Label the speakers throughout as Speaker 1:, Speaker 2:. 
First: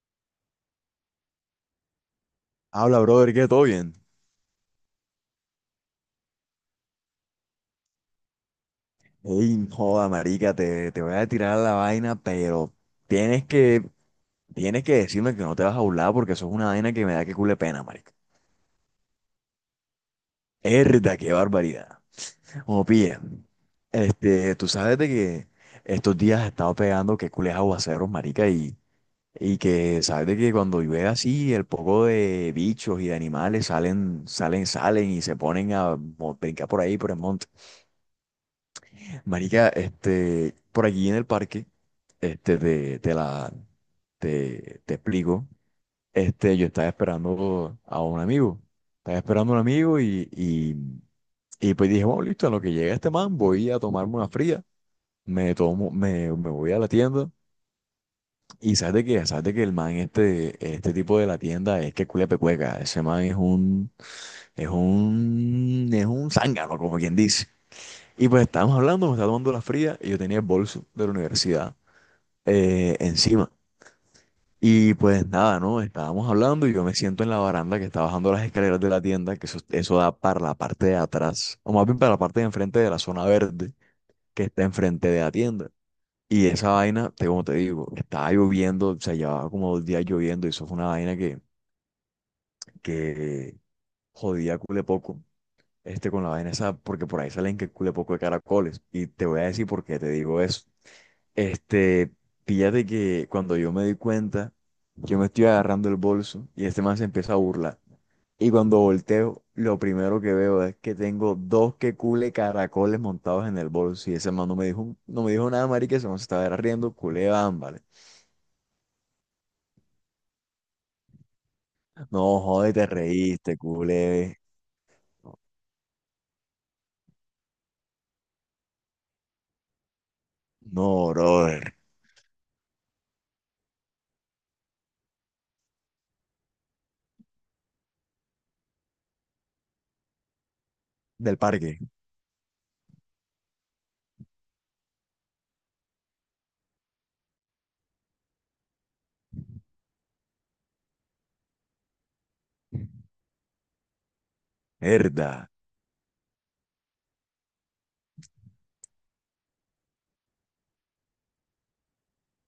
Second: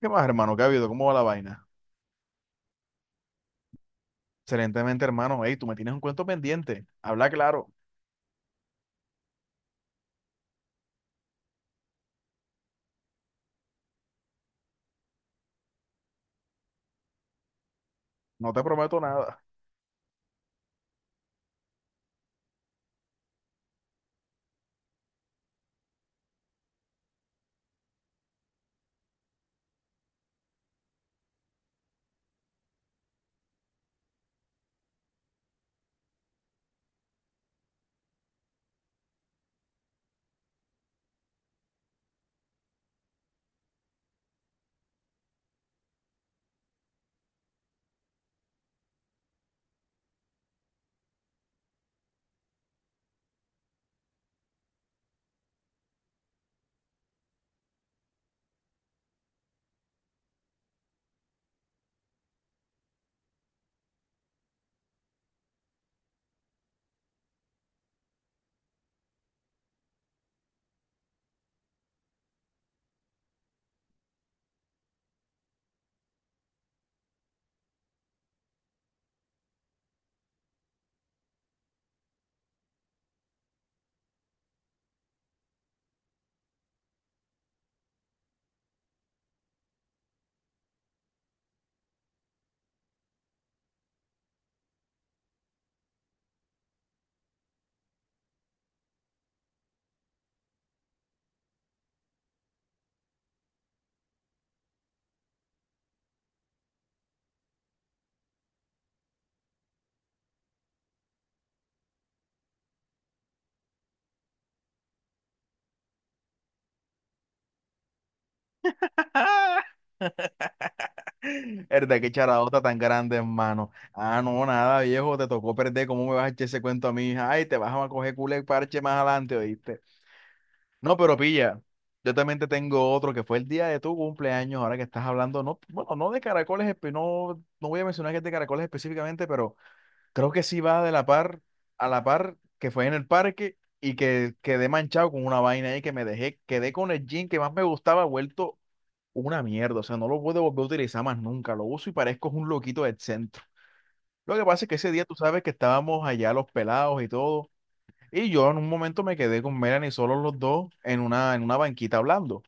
Speaker 1: ¿Qué más, hermano? ¿Qué ha habido? ¿Cómo va la vaina?
Speaker 2: Habla, brother, ¿qué? ¿Todo bien?
Speaker 1: Excelentemente, hermano. Ey, tú me tienes un cuento pendiente. Habla claro.
Speaker 2: Ey, joda, marica, te voy a tirar la vaina, pero tienes que decirme que no te vas a burlar porque eso es una vaina que me da que cule pena, marica.
Speaker 1: No te prometo nada.
Speaker 2: Erda, qué barbaridad. Como pilla, tú sabes de que estos días he estado pegando que cules aguaceros, marica, y que sabes de que cuando llueve así, el poco de bichos y de animales salen y se ponen a brincar por ahí, por el monte. Marica, por allí en el parque, este, de, de la, te explico, yo estaba esperando a un amigo, estaba esperando a un amigo y pues dije, bueno, listo, en lo que llega este man, voy a tomarme una fría, me voy a la tienda y sabes de qué, sabes de que el man, este tipo de la tienda es que culia pecueca, ese man es un zángano, como quien dice. Y pues estábamos hablando, me estaba tomando la fría y yo tenía el bolso de la universidad, encima. Y pues nada, ¿no? Estábamos hablando y yo me siento en la baranda que está bajando las escaleras de la tienda, que eso da para la parte de atrás, o más bien para la parte de enfrente de la zona verde que está enfrente de la tienda. Y esa vaina, como te digo, estaba lloviendo, o sea, llevaba como dos días lloviendo y eso fue una vaina que jodía cule poco. Este con la vaina esa, porque por ahí salen que cule poco de caracoles. Y te voy a decir por qué te digo eso. Este, Fíjate que cuando yo me di cuenta, yo me estoy agarrando el bolso y este man se empieza a burlar. Y cuando volteo, lo primero que veo es que tengo dos que cule caracoles montados en el bolso. Y ese man no me dijo, no me dijo nada, marica, ese man se estaba riendo, culé, ámbale.
Speaker 1: Verdad, qué
Speaker 2: No,
Speaker 1: charadota
Speaker 2: joder,
Speaker 1: tan
Speaker 2: te
Speaker 1: grande,
Speaker 2: reíste,
Speaker 1: hermano. Ah,
Speaker 2: culé.
Speaker 1: no, nada, viejo. Te tocó perder. ¿Cómo me vas a echar ese cuento a mí? Ay, te vas a coger culo y parche más adelante, ¿oíste? No,
Speaker 2: No,
Speaker 1: pero pilla.
Speaker 2: brother.
Speaker 1: Yo también te tengo otro que fue el día de tu cumpleaños. Ahora que estás hablando, no, bueno, no de caracoles, no, no voy a mencionar que es de caracoles específicamente, pero. Creo que sí va de la
Speaker 2: Del
Speaker 1: par
Speaker 2: parque.
Speaker 1: a la par que fue en el parque y que quedé manchado con una vaina ahí que me dejé, quedé con el jean que más me gustaba vuelto una mierda. O sea, no lo puedo volver a utilizar más nunca. Lo uso y parezco un loquito del centro. Lo que pasa es que ese día tú sabes
Speaker 2: Herda.
Speaker 1: que estábamos allá los pelados y todo. Y yo en un momento me quedé con Melanie solos los dos en en una banquita hablando.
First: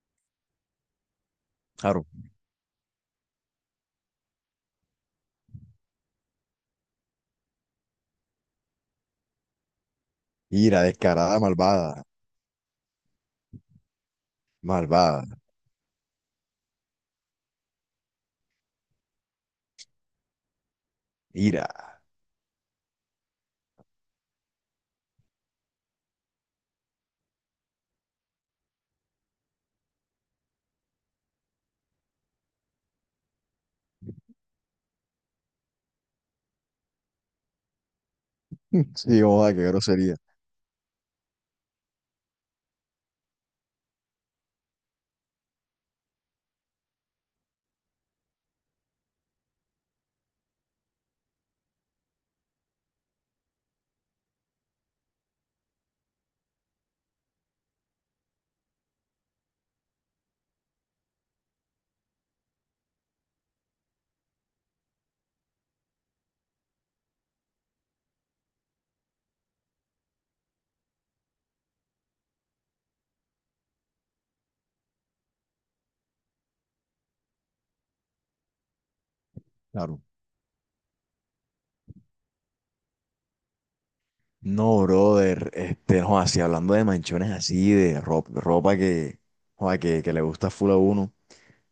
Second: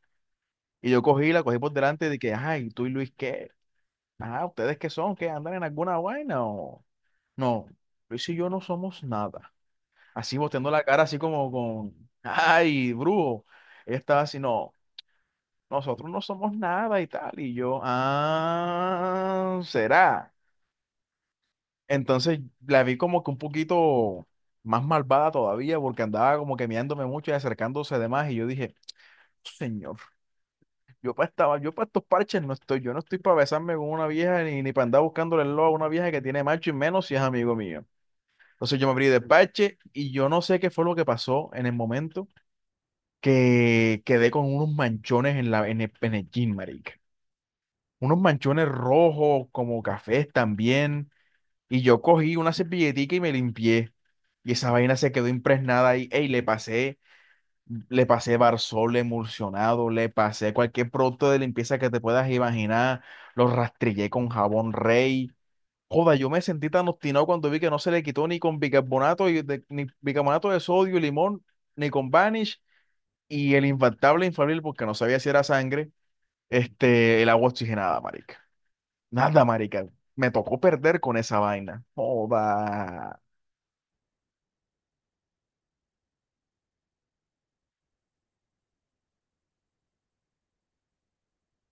Speaker 1: Y yo cogí, la cogí por
Speaker 2: Claro.
Speaker 1: delante de que, ay, tú y Luis, ¿qué? Ah, ¿ustedes qué son? ¿Qué andan en alguna vaina o no? Luis y yo no somos nada. Así boteando
Speaker 2: Ira,
Speaker 1: la cara, así
Speaker 2: descarada,
Speaker 1: como
Speaker 2: malvada.
Speaker 1: con, ay, brujo. Ella estaba así, no,
Speaker 2: Malvada.
Speaker 1: nosotros no somos nada y tal. Y yo, ah, será.
Speaker 2: Ira.
Speaker 1: Entonces la vi como que un poquito más malvada todavía, porque andaba como que mirándome mucho y acercándose de más. Y yo dije, señor, yo para estaba, yo para estos parches no estoy, yo no estoy para besarme con una vieja ni, ni para andar buscándole el lobo a una vieja que tiene macho y menos si es amigo mío. Entonces yo me abrí de
Speaker 2: Sí, joda, qué
Speaker 1: parche y
Speaker 2: grosería.
Speaker 1: yo no sé qué fue lo que pasó en el momento que quedé con unos manchones en el jean, marica. Unos manchones rojos, como cafés también. Y yo cogí una servilletica y me limpié. Y esa vaina se quedó impregnada ahí. Ey, le pasé Barsol emulsionado, le pasé cualquier producto de limpieza que te puedas imaginar. Lo rastrillé con jabón Rey. Joda, yo me sentí tan obstinado cuando vi que no se le quitó ni con bicarbonato, ni bicarbonato de sodio, y limón, ni con Vanish y el infaltable infalible, porque no sabía si era sangre, el agua oxigenada, marica. Nada, marica.
Speaker 2: Claro.
Speaker 1: Me tocó perder con esa vaina. Joda.
Speaker 2: No, brother, este, no, así hablando de manchones así, de ropa, ropa joda, que le gusta full a uno.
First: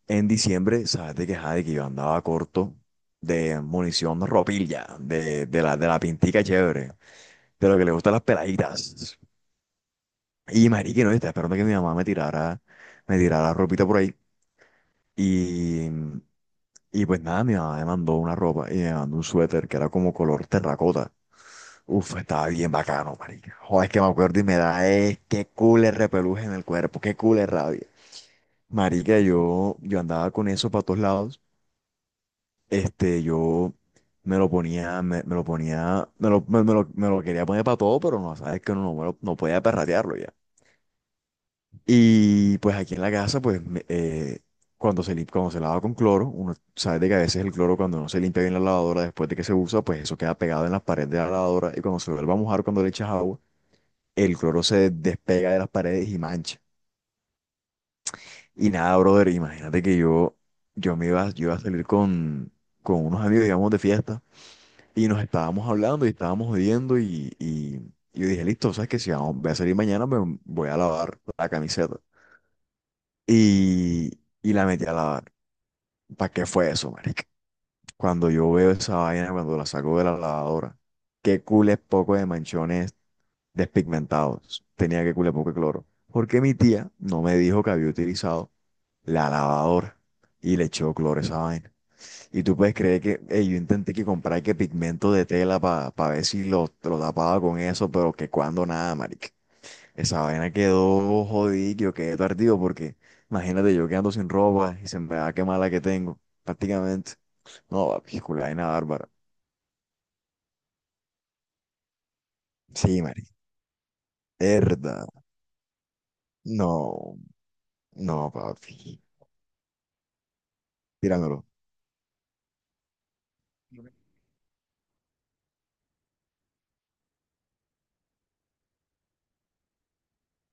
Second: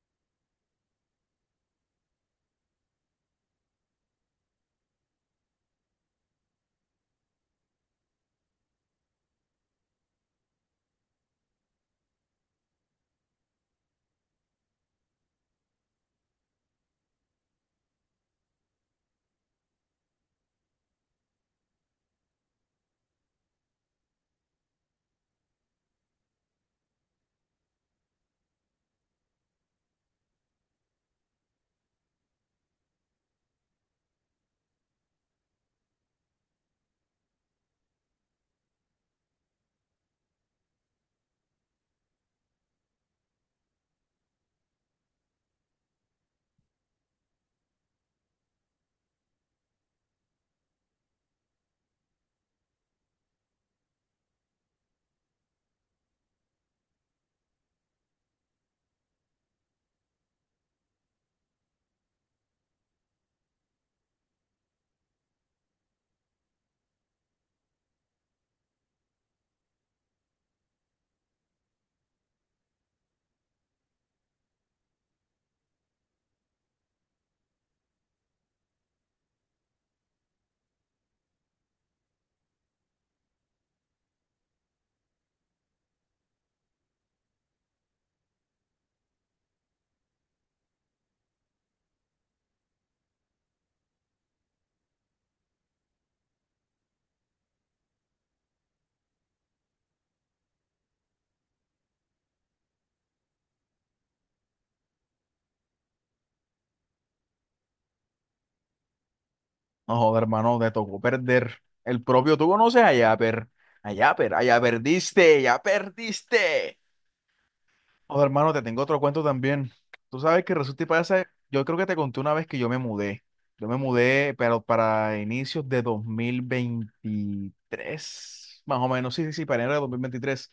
Speaker 2: En diciembre, sabes de que, ajá, de que yo andaba corto de munición ropilla, de la pintica chévere, de lo que le gustan las peladitas. Y marica, no, estaba esperando que mi mamá me me tirara ropita por ahí. Y, y pues nada, mi mamá me mandó una ropa y me mandó un suéter que era como color terracota. Uf, estaba bien bacano, marica. Joder, es que me acuerdo y me da, es qué cool el repeluje en el cuerpo, qué cool es rabia. Marica, yo andaba con eso para todos lados. Yo me lo ponía, me lo quería poner para todo, pero no, sabes que uno no, no podía perratearlo ya. Y pues aquí en la casa, pues, cuando se lava con cloro, uno sabe de que a veces el cloro cuando no se limpia bien la lavadora después de que se usa, pues eso queda pegado en las paredes de la lavadora y cuando se vuelve a mojar cuando le echas agua el cloro se despega de las paredes y mancha. Y nada, brother, imagínate que yo me iba, yo iba a salir con unos amigos, digamos, de fiesta, y nos estábamos hablando y estábamos y yo dije, listo, sabes que si voy a salir mañana, me voy a lavar la camiseta. Y, y la metí a lavar. ¿Para qué fue eso, marica? Cuando yo veo esa vaina, cuando la saco de la lavadora, qué cules poco de manchones despigmentados. Tenía que culiar poco de cloro. Porque mi tía no me dijo que había utilizado la lavadora y le echó cloro a esa vaina. Y tú puedes creer que ey, yo intenté que comprar que pigmento de tela para ver si lo tapaba con eso, pero que cuando nada, marica. Esa vaina quedó jodido, yo quedé tardío porque imagínate yo quedando sin ropa y se me va a quemar la que tengo, prácticamente. No, papi, culo, vaina bárbara.
Speaker 1: No joda, hermano, te tocó perder. El propio, tú conoces a
Speaker 2: Sí, marica.
Speaker 1: Yapper. A Yapper, a ya
Speaker 2: Herda.
Speaker 1: perdiste, ya perdiste.
Speaker 2: No,
Speaker 1: Joda,
Speaker 2: no,
Speaker 1: hermano, te tengo
Speaker 2: papi.
Speaker 1: otro cuento también. Tú sabes que resulta y pasa,
Speaker 2: Tíramelo.
Speaker 1: yo creo que te conté una vez que yo me mudé. Yo me mudé, pero para inicios de 2023 más o menos, sí, sí, sí, para enero de 2023.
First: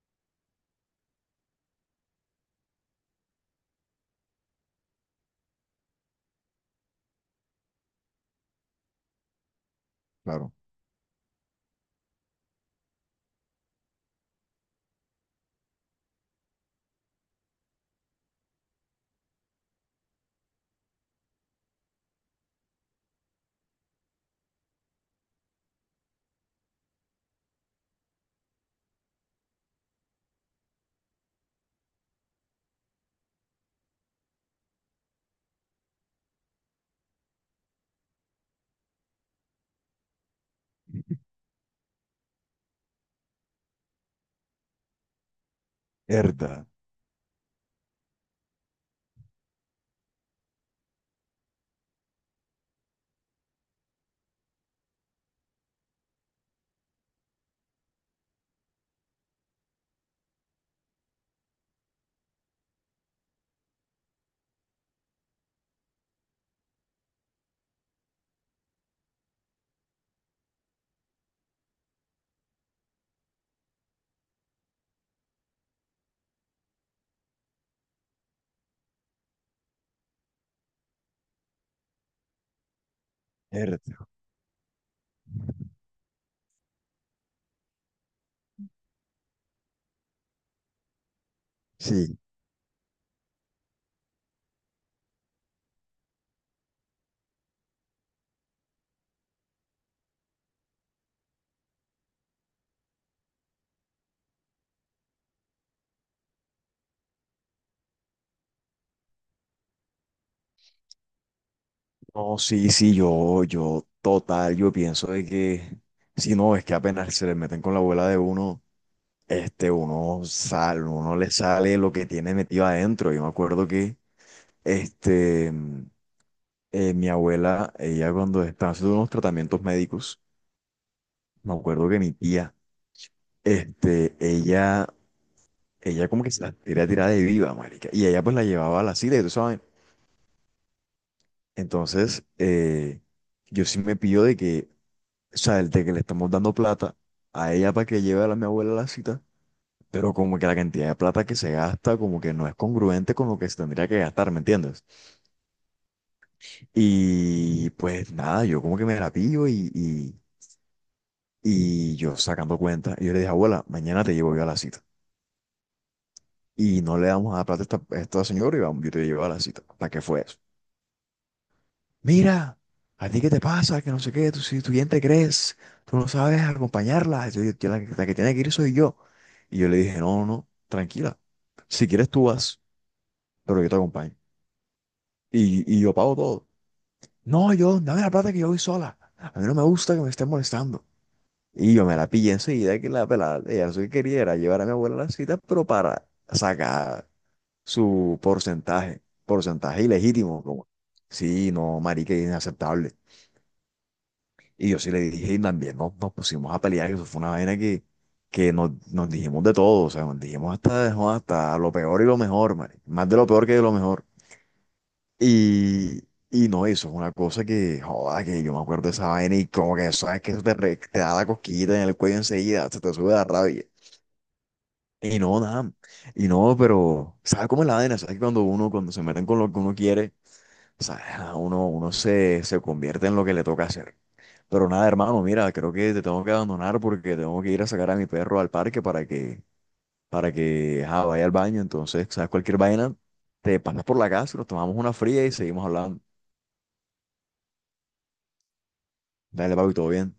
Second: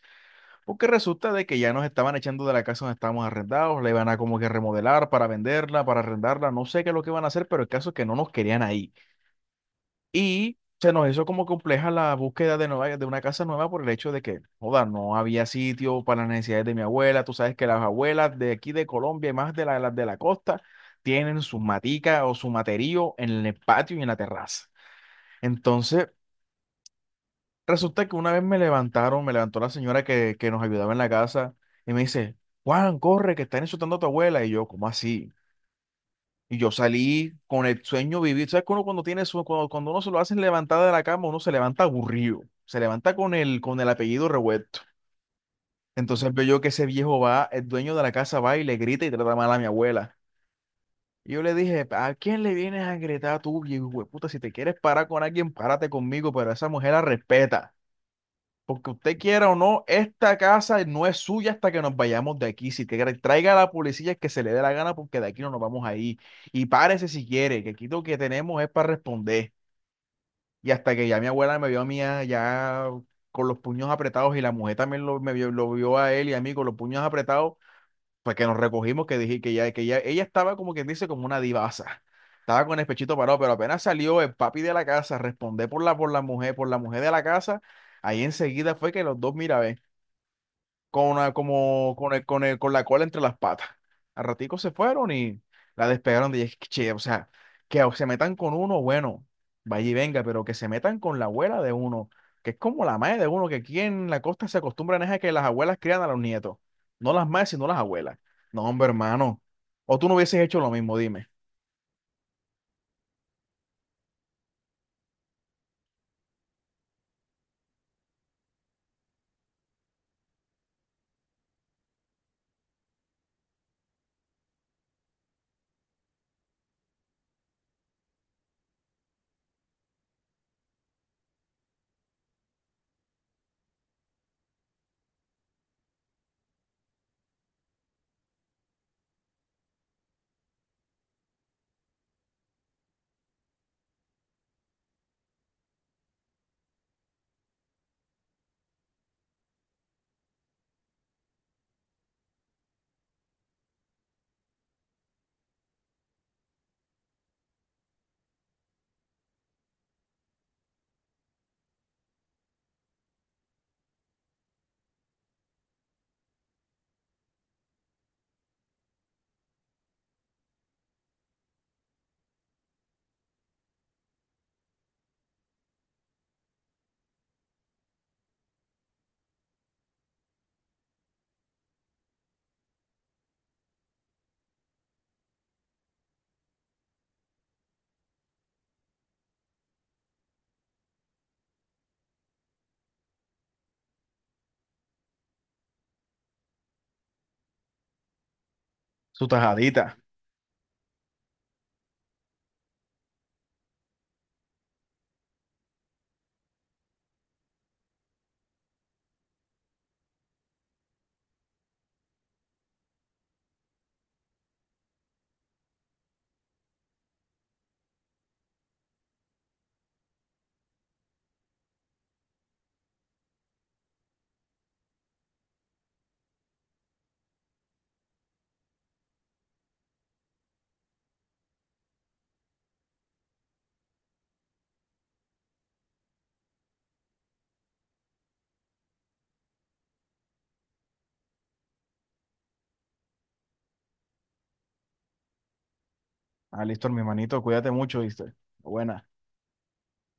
Speaker 1: Porque resulta de que ya nos estaban echando de la casa donde estábamos arrendados, la iban a como que remodelar para venderla, para arrendarla, no sé qué es lo que van a hacer, pero el caso es que no nos querían ahí.
Speaker 2: Claro.
Speaker 1: Y se nos hizo como compleja la búsqueda de, nueva, de una casa nueva por el hecho de que, joda, no había sitio para las necesidades de mi abuela. Tú sabes que las abuelas de aquí de Colombia y más de las de la costa tienen sus maticas o su materío en el patio y en la terraza. Entonces, resulta que una vez me levantaron, me levantó la señora que nos ayudaba en la casa y me dice, Juan, corre, que están insultando a tu abuela. Y yo, ¿cómo así? Y yo salí con el sueño vivido. ¿Sabes que uno cuando tiene cuando, cuando uno se lo hacen levantar de la cama, uno se levanta aburrido, se levanta con el apellido revuelto. Entonces veo yo
Speaker 2: Herda,
Speaker 1: que ese viejo va, el dueño de la casa va y le grita y trata mal a mi abuela. Y yo le dije, ¿a quién le vienes a gritar tú, viejo puta? Si te quieres parar con alguien, párate conmigo, pero esa mujer la respeta. Porque usted quiera o no, esta casa no es suya hasta que nos vayamos de aquí. Si quiere, traiga a la policía que se le dé la gana porque de aquí no nos vamos a ir. Y párese si quiere, que aquí lo que tenemos es para responder. Y hasta que ya mi abuela me vio a mí ya con los puños apretados y la mujer también me vio, lo vio a él y a mí con los puños apretados, pues que nos recogimos, que dije ella estaba como quien dice, como una divasa. Estaba con el pechito parado, pero apenas
Speaker 2: herda.
Speaker 1: salió el papi de la casa, respondé por por la mujer de la casa, ahí enseguida fue que los dos, mira, ve con una- como con
Speaker 2: Sí.
Speaker 1: el- con el- con la cola entre las patas. Al ratico se fueron y la despegaron de che, o sea, que se metan con uno, bueno, vaya y venga, pero que se metan con la abuela de uno, que es como la madre de uno, que aquí en la costa se acostumbran es a que las abuelas crían a los nietos, no las madres, sino las abuelas. No, hombre, hermano, o tú no hubieses hecho lo mismo, dime,
Speaker 2: No, sí, sí, yo pienso de que, si no, es que apenas se le meten con la abuela de uno, uno sale, uno le sale lo que tiene metido adentro. Yo me acuerdo que, este, mi abuela, ella cuando estaba haciendo unos tratamientos médicos, me acuerdo que mi tía, este, ella, ella como que se la quería tirar de viva, marica, y ella pues la llevaba a la silla, y tú sabes. Entonces, yo sí me pido de que, o sea, el de que le estamos dando plata a ella para que lleve a mi abuela a la cita, pero como que la cantidad de plata que se gasta como que no es congruente con lo que se tendría que gastar, ¿me entiendes? Y pues nada, yo como que me la pillo y yo sacando cuenta, y yo le dije, abuela, mañana te llevo yo a la cita. Y no le damos a plata a a esta señora y vamos, yo te llevo a la cita. ¿Para qué fue eso? Mira, ¿a ti qué te pasa? Que no sé qué, tú, si tú bien te crees, tú no sabes acompañarla, la que tiene que ir soy yo. Y yo le dije, no, no, no, tranquila, si quieres tú vas, pero yo te acompaño. Y yo pago todo. No, yo, dame la plata que yo voy sola, a mí no me gusta que me estén molestando. Y yo me la pillé enseguida que la pelada, ella lo que quería era llevar a mi abuela a la cita, pero para sacar su porcentaje,
Speaker 1: su
Speaker 2: porcentaje
Speaker 1: tajadita.
Speaker 2: ilegítimo, como, sí, no, marica, es inaceptable. Y yo sí le dije, y también nos pusimos a pelear, que eso fue una vaina que nos dijimos de todo, o sea, nos dijimos hasta, no, hasta lo peor y lo mejor, marica, más de lo peor que de lo mejor. Y, no, eso es una cosa que, joda, que yo me acuerdo de esa vaina y como que, sabes, que eso te da la cosquillita en el cuello enseguida, se te sube la rabia. Y no, nada, y no, pero, ¿sabes cómo es la vaina? ¿Sabes que cuando uno, cuando se meten con lo que uno quiere, ¿sabes? Uno se, se convierte en lo que le toca hacer. Pero nada, hermano, mira, creo que te tengo que abandonar porque tengo que ir a sacar a mi perro al parque para para que ajá, vaya al baño. Entonces, sabes, cualquier vaina, te pasas por la casa, nos tomamos una fría y seguimos hablando.
Speaker 1: Ah, listo, mi hermanito, cuídate mucho, ¿viste? Buena.
Speaker 2: Dale, papi, todo bien.